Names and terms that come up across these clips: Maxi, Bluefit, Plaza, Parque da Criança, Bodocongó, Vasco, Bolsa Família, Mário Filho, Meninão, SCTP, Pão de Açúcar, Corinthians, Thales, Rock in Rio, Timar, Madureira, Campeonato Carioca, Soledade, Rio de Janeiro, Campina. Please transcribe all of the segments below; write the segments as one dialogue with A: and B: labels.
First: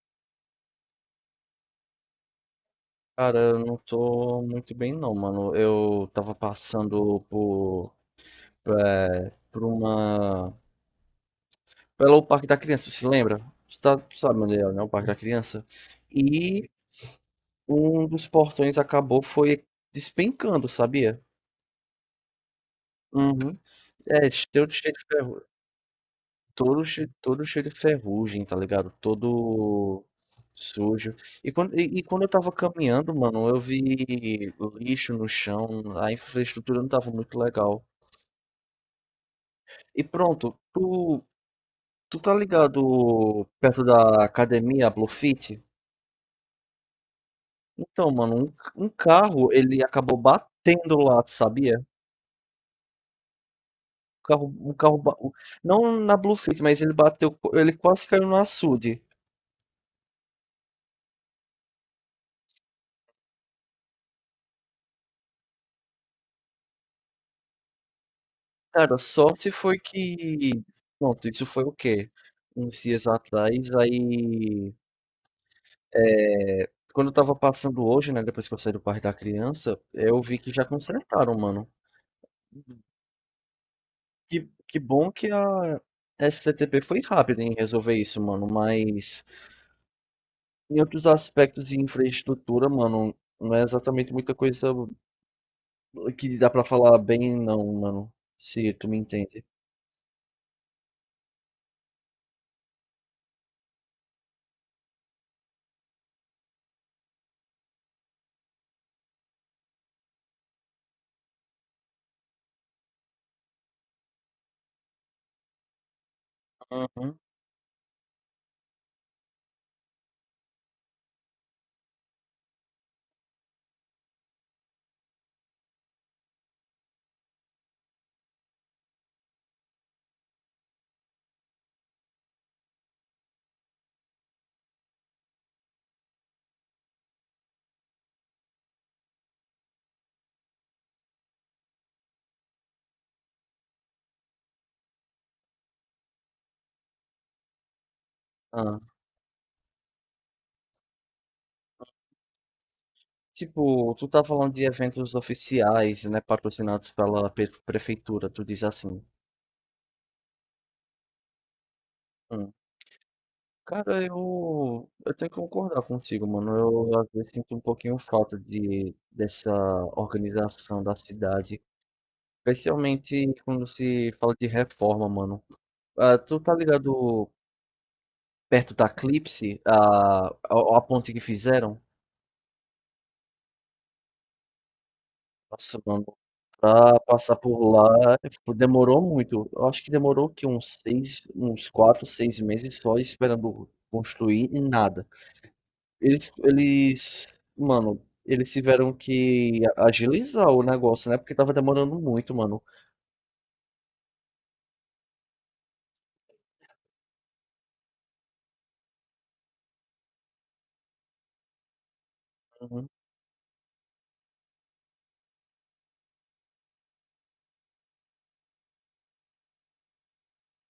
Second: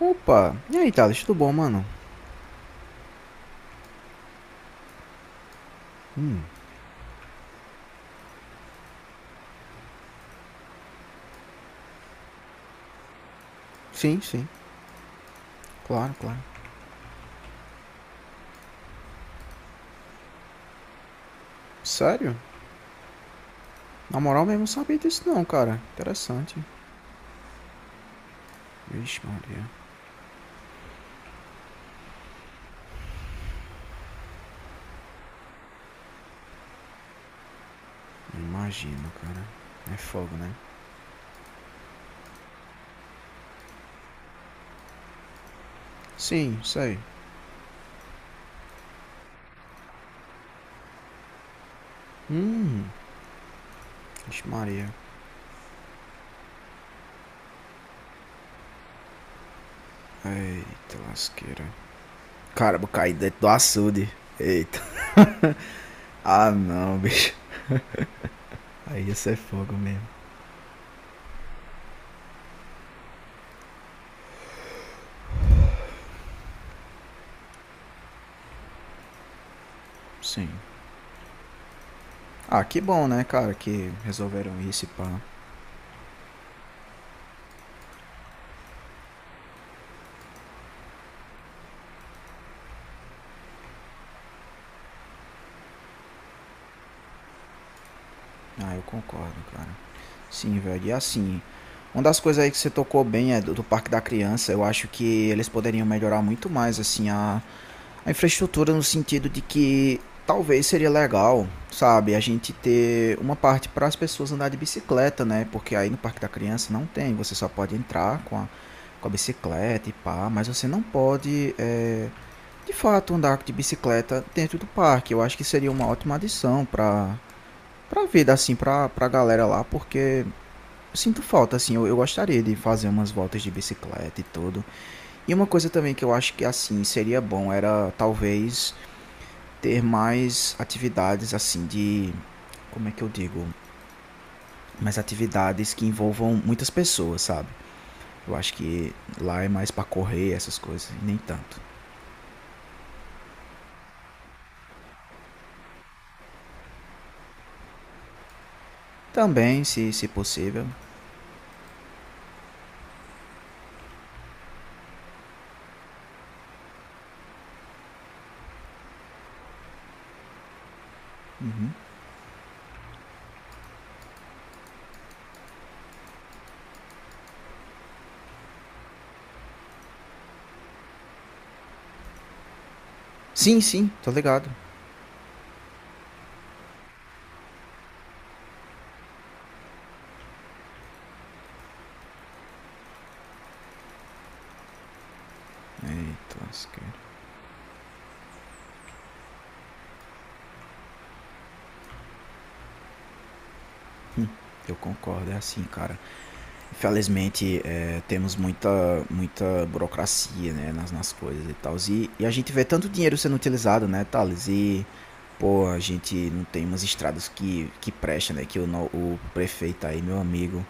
A: Opa, e aí, Thales, tudo bom, mano?
B: Cara, eu não tô muito bem não, mano. Eu tava
A: Hum,
B: passando por, por uma... Pelo Parque da Criança, se lembra? Tu
A: sim,
B: sabe
A: sim,
B: onde é, né? O Parque da Criança.
A: claro, claro.
B: E um dos portões acabou, foi despencando, sabia?
A: Sério?
B: Uhum.
A: Na
B: É,
A: moral mesmo, não
B: cheio
A: sabia
B: de
A: disso não,
B: ferrugem.
A: cara. Interessante.
B: Todo cheio de ferrugem, tá ligado?
A: Vixe, Maria,
B: Todo sujo. E quando eu tava caminhando, mano, eu vi lixo no chão. A infraestrutura não tava muito legal.
A: não imagino, cara. É
B: E
A: fogo,
B: pronto,
A: né?
B: tu tá ligado perto da academia Bluefit?
A: Sim, sei.
B: Então, mano, um carro, ele acabou batendo lá, tu sabia?
A: Hum, vixe,
B: Carro, um
A: Maria.
B: carro, ba- o- não na Bluefit, mas ele bateu, ele quase caiu no açude.
A: Eita, lasqueira. Caramba, caí dentro do açude. Eita. Ah, não, bicho.
B: Cara,
A: Aí ia ser
B: sorte
A: fogo
B: foi
A: mesmo.
B: que, pronto, isso foi o quê? Uns dias atrás, aí, é, quando eu tava passando hoje, né, depois que eu saí do Parque da Criança, eu vi
A: Sim.
B: que já consertaram, mano.
A: Ah, que bom, né, cara, que
B: Que,
A: resolveram
B: que
A: isso e
B: bom
A: pá.
B: que a SCTP foi rápida em resolver isso, mano, mas em outros aspectos de infraestrutura, mano, não é exatamente muita coisa que dá pra falar bem, não, mano, se
A: Ah, eu
B: tu me
A: concordo,
B: entende.
A: cara. Sim, velho. E assim, uma das coisas aí que você tocou bem é do Parque da Criança. Eu acho que eles poderiam melhorar muito mais, assim, a infraestrutura no sentido de que talvez seria legal, sabe, a gente ter uma parte para as pessoas andar de bicicleta, né? Porque aí no Parque da Criança não tem,
B: Uhum.
A: você só pode entrar com a, bicicleta e pá, mas você não pode, de fato, andar de bicicleta dentro do parque. Eu acho que seria uma ótima adição para para vida, assim, para a galera lá, porque eu sinto falta, assim, eu gostaria de fazer umas voltas de bicicleta e tudo. E uma coisa também que eu acho que, assim, seria bom era talvez ter mais atividades, assim, de. Como é que eu digo? Mais atividades que envolvam muitas pessoas, sabe? Eu acho
B: Ah.
A: que lá é mais pra correr, essas coisas, e nem tanto.
B: Tipo, tu tá falando de eventos oficiais, né, patrocinados pela prefeitura, tu diz assim.
A: Também, se possível.
B: Hum. Cara, eu tenho que concordar contigo, mano. Eu às vezes sinto um pouquinho falta de, dessa organização da cidade. Especialmente quando se fala de reforma, mano. Ah, tu tá ligado perto da eclipse a ponte que fizeram?
A: Sim, sim, tô ligado.
B: Nossa, mano, pra passar por lá tipo, demorou muito. Eu acho que demorou que uns quatro, seis meses só esperando construir e nada. Eles,
A: Eita,
B: eles, mano, eles tiveram que agilizar o negócio, né? Porque tava demorando muito, mano.
A: eu concordo, é assim, cara. Infelizmente, temos muita, muita burocracia, né, nas coisas e tal. E a gente vê tanto
B: Uhum.
A: dinheiro sendo utilizado, né, Thales? E, pô, a gente não tem umas estradas que prestam, né? Que o, no- o prefeito aí, meu amigo,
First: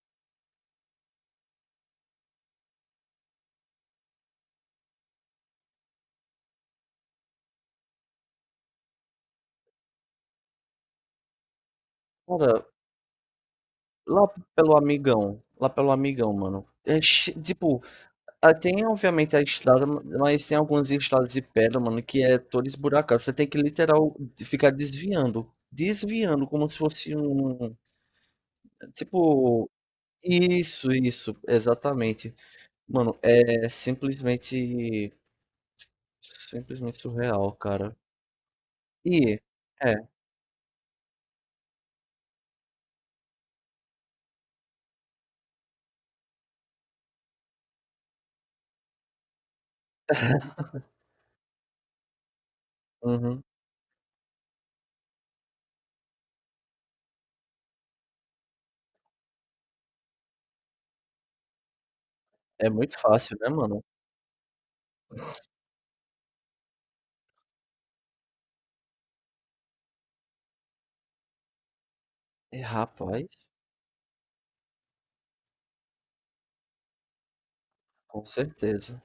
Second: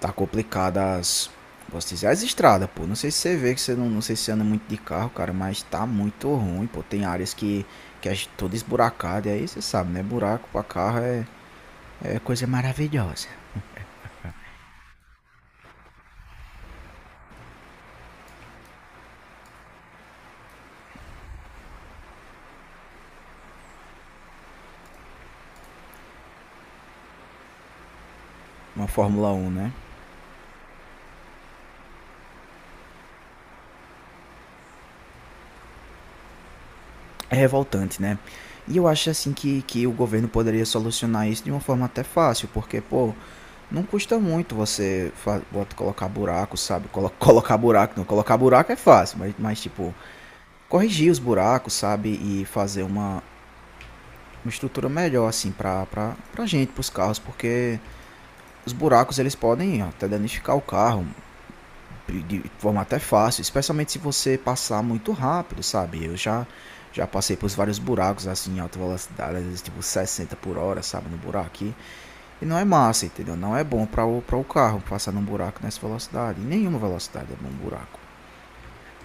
A: tá complicado as, posso dizer, as estradas, pô. Não sei se você vê, que você não, não sei se você anda muito de carro, cara, mas tá muito ruim, pô. Tem áreas que é toda esburacada, e aí você sabe, né? Buraco pra carro é coisa
B: Cara,
A: maravilhosa.
B: Lá lá pelo Amigão, mano. É tipo, ah, tem obviamente a estrada, mas tem algumas estradas de pedra, mano, que é toda esburacada. Você tem que ficar desviando como se fosse um,
A: Uma Fórmula um,
B: tipo,
A: né?
B: isso, exatamente. Mano, é simplesmente
A: É
B: surreal, cara.
A: revoltante, né? E eu acho assim
B: E
A: que o
B: é,
A: governo poderia solucionar isso de uma forma até fácil, porque, pô, não custa muito você colocar buraco, sabe? Colocar buraco, não, colocar buraco é fácil, mas tipo, corrigir os buracos, sabe? E fazer uma,
B: uhum,
A: uma estrutura melhor, assim, pra gente, pros carros, porque os buracos eles podem até danificar o carro, de
B: é
A: forma até
B: muito fácil,
A: fácil,
B: né, mano?
A: especialmente se você passar muito rápido, sabe? Eu já passei por vários buracos assim em alta velocidade, às vezes tipo 60 por hora, sabe, no buraco aqui. E não
B: É,
A: é massa,
B: rapaz,
A: entendeu? Não é bom para o carro passar num buraco nessa velocidade. Nenhuma velocidade é bom um buraco.
B: com certeza.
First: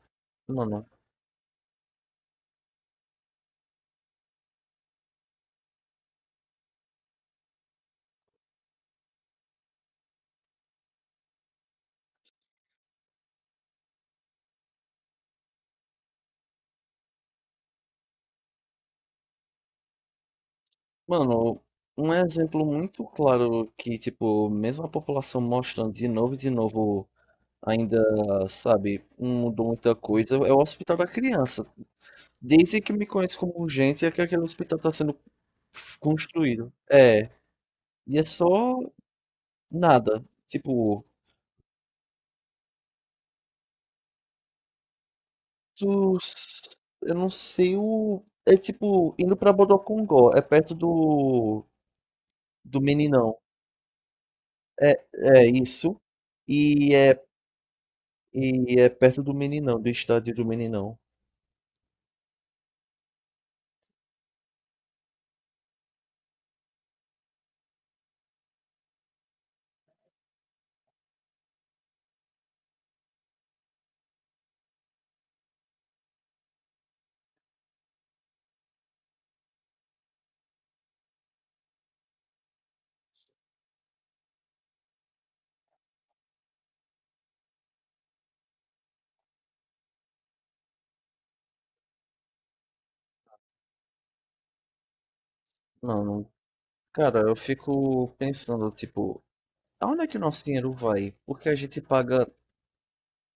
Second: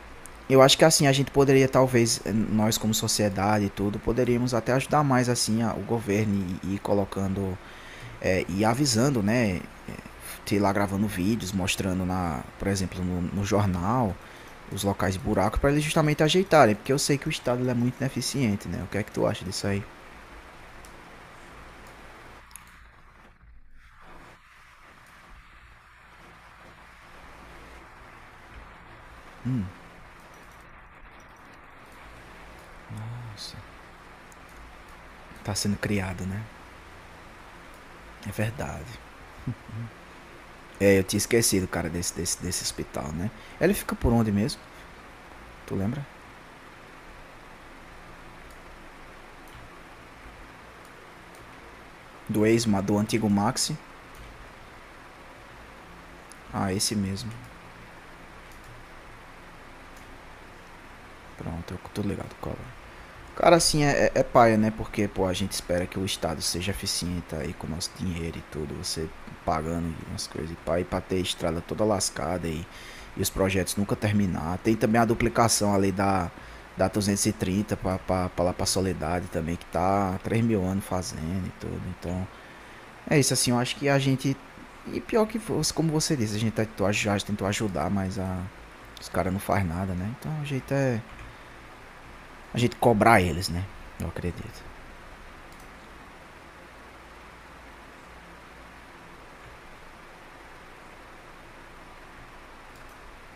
A: Eu acho que
B: Mano,
A: assim a gente poderia talvez nós como sociedade e tudo poderíamos até ajudar mais assim a, o governo e ir colocando e avisando, né, sei lá, gravando vídeos, mostrando, na, por exemplo, no jornal, os locais de buraco, para eles justamente ajeitarem, porque eu sei que o Estado é muito ineficiente, né? O que é que tu acha disso aí?
B: Mano, um exemplo muito claro que, tipo, mesmo a população mostrando de novo, ainda, sabe, não mudou muita coisa, é o Hospital da Criança. Desde que me conheço como
A: Nossa.
B: urgente, é que aquele hospital tá sendo
A: Tá sendo criado, né?
B: construído. É, e é
A: É
B: só
A: verdade.
B: nada.
A: É, eu
B: Tipo,
A: tinha esquecido, cara, desse hospital, né? Ele fica por onde mesmo? Tu lembra?
B: tu, eu não sei o. É tipo, indo pra Bodocongó, é perto do.
A: Do ex,
B: Do
A: do antigo
B: Meninão.
A: Maxi?
B: É, é isso.
A: Ah,
B: E
A: esse
B: é
A: mesmo.
B: E é perto do Meninão, do estádio do Meninão.
A: Pronto, eu tô ligado, cola. Cara, assim, é, é paia, né? Porque, pô, a gente espera que o Estado seja eficiente aí com o nosso dinheiro e tudo, você pagando e umas coisas e pá, e pra ter estrada toda lascada e os projetos nunca terminar. Tem também a duplicação ali da 230 pra lá pra Soledade também, que tá há 3 mil anos fazendo e tudo. Então, é isso, assim, eu acho que a gente. E pior que, fosse, como você disse, a gente tentou, tentou ajudar, mas a, os caras não faz nada, né? Então, o jeito é a gente cobrar eles, né? Eu acredito.
B: Não, não. Cara, eu fico pensando, tipo, aonde é que o nosso dinheiro vai? Porque a gente paga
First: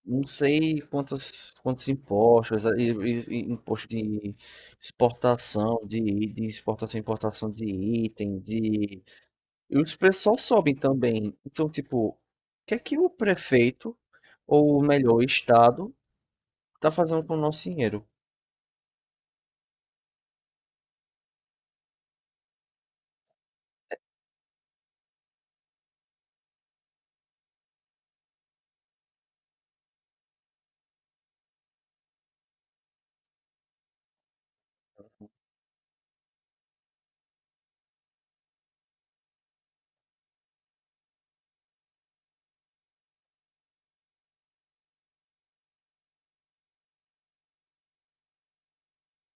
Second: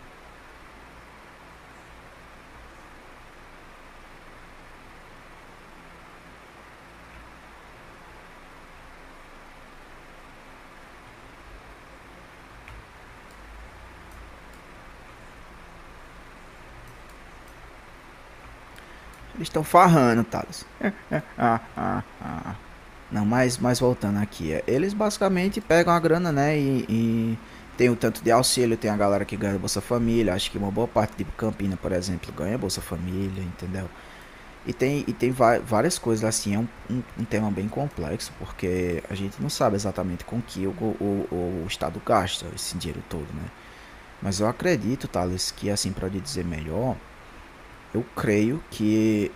B: não sei quantos, quantos impostos, e imposto exportação, de, de exportação e importação de item, de. E os preços só sobem também. Então, tipo, o que é que o prefeito, ou melhor, o Estado, tá fazendo com o nosso dinheiro?
A: Eles estão farrando, Thales. Ah, ah. Não, mas voltando aqui. Eles basicamente pegam a grana, né? E tem o tanto de auxílio, tem a galera que ganha Bolsa Família. Acho que uma boa parte de Campina, por exemplo, ganha Bolsa Família, entendeu? E tem várias coisas assim. É um tema bem complexo, porque a gente não sabe exatamente com que o Estado gasta esse dinheiro todo, né? Mas eu acredito, Thales, que assim, para dizer melhor, eu creio que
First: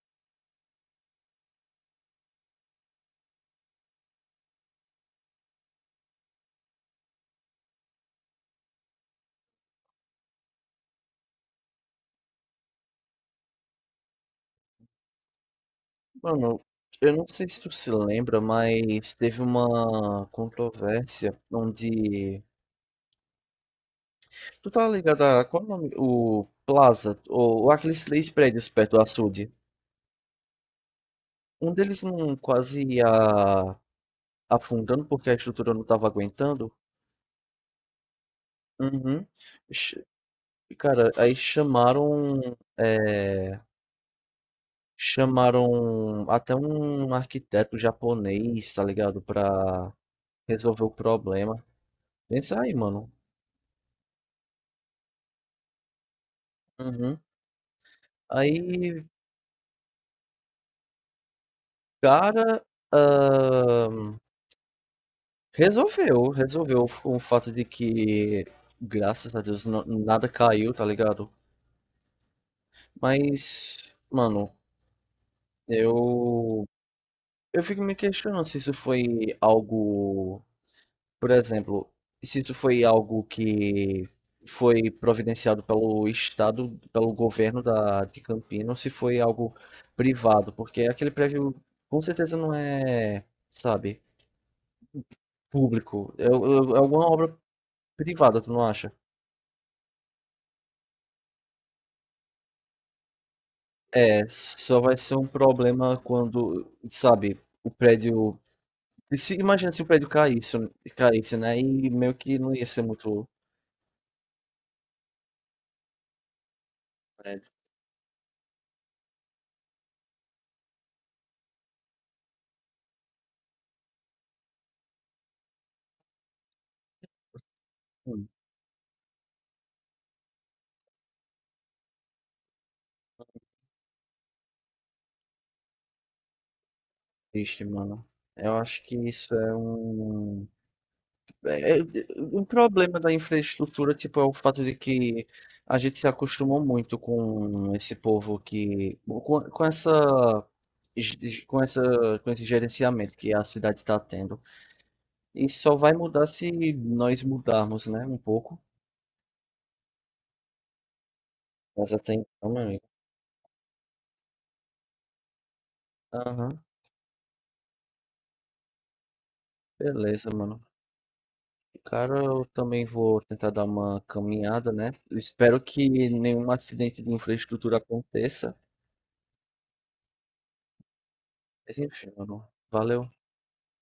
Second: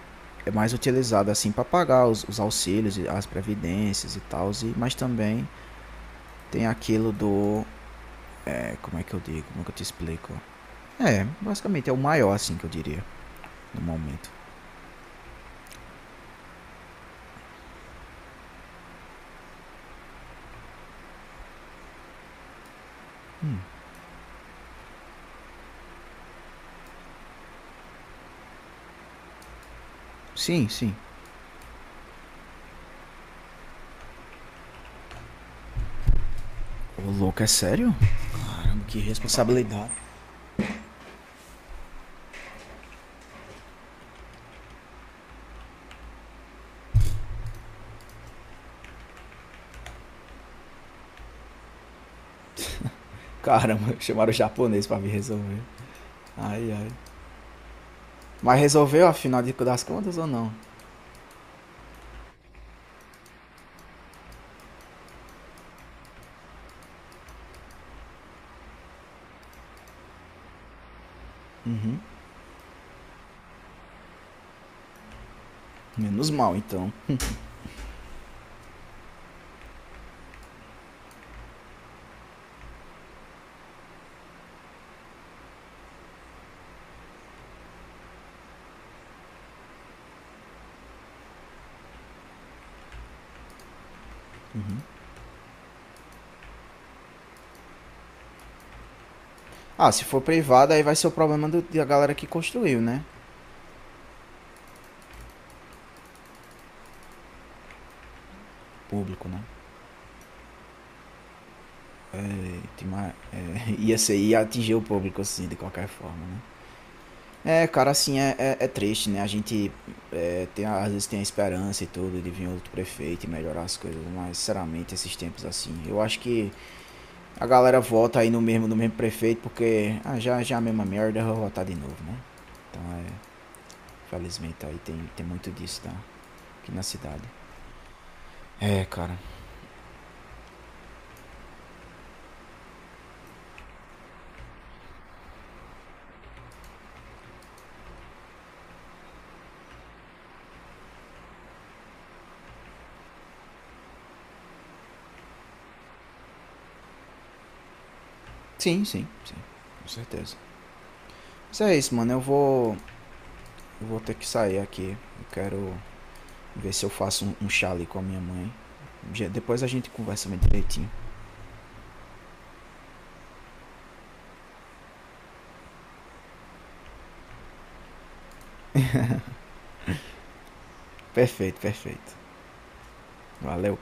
A: é mais utilizado assim para pagar os auxílios, as previdências e tal, mas também tem aquilo do. Como é que eu digo? Como é que eu te explico? É, basicamente é o maior assim que eu diria no momento.
B: Mano, eu não sei se tu se lembra, mas teve uma controvérsia onde.
A: Hum,
B: Tu tá ligado a qual o nome? O Plaza, ou, aqueles três prédios perto do açude.
A: sim, sim.
B: Um deles não quase ia afundando porque a estrutura não tava aguentando.
A: Ô louco, é sério? Caramba, que
B: Uhum.
A: responsabilidade.
B: Ch- Cara, aí chamaram. é, Chamaram até um arquiteto japonês, tá ligado? Pra resolver o problema. Pensa aí, mano.
A: Caramba, chamaram o japonês pra me resolver. Ai, ai.
B: Uhum.
A: Mas
B: Aí
A: resolveu afinal das contas ou não?
B: cara, hã, resolveu com o fato de que, graças a Deus, na nada caiu, tá ligado. Mas, mano,
A: Menos mal
B: eu
A: então.
B: eu fico me questionando se isso foi algo, por exemplo, se isso foi algo que foi providenciado pelo estado, pelo governo da de Campinas, ou se foi algo privado, porque aquele prédio com certeza não é, sabe,
A: Uhum.
B: público. É alguma obra privada, tu não acha?
A: Ah, se for privado, aí vai ser o problema da galera que construiu, né?
B: É, só vai ser um problema quando, sabe, o prédio.
A: Público, né?
B: Imagina se o prédio caísse, né? E meio que não ia ser muito
A: Ia ser, ia atingir o público assim, de qualquer forma, né?
B: prédio.
A: É, cara, assim, é triste, né? A gente tem, às vezes tem a esperança e tudo de vir outro prefeito e melhorar as coisas, mas sinceramente, esses tempos assim, eu acho que a galera vota
B: Hum,
A: aí no mesmo prefeito porque ah, já, já é a mesma merda, eu vou votar de novo, né? Então felizmente aí tem muito disso, tá? Aqui na cidade.
B: triste, mano. Eu acho
A: É,
B: que
A: cara.
B: isso é um. É, o problema da infraestrutura, tipo, é o fato de que a gente se acostumou muito com esse povo que. Com essa. Com essa, com esse gerenciamento que a cidade está tendo. E só vai mudar se nós mudarmos, né, um pouco.
A: Sim, sim, sim, com certeza. Mas é
B: Mas
A: isso, mano,
B: até
A: eu
B: então, meu
A: vou,
B: amigo.
A: eu vou ter que sair aqui, eu quero
B: Aham,
A: ver se eu faço um chá ali com a minha mãe. Depois a gente conversa
B: beleza,
A: mais
B: mano.
A: direitinho.
B: Cara, eu também vou tentar dar uma caminhada, né? Eu espero que nenhum acidente de infraestrutura aconteça.
A: Perfeito,
B: Mas enfim,
A: perfeito.
B: mano. Valeu.
A: Valeu.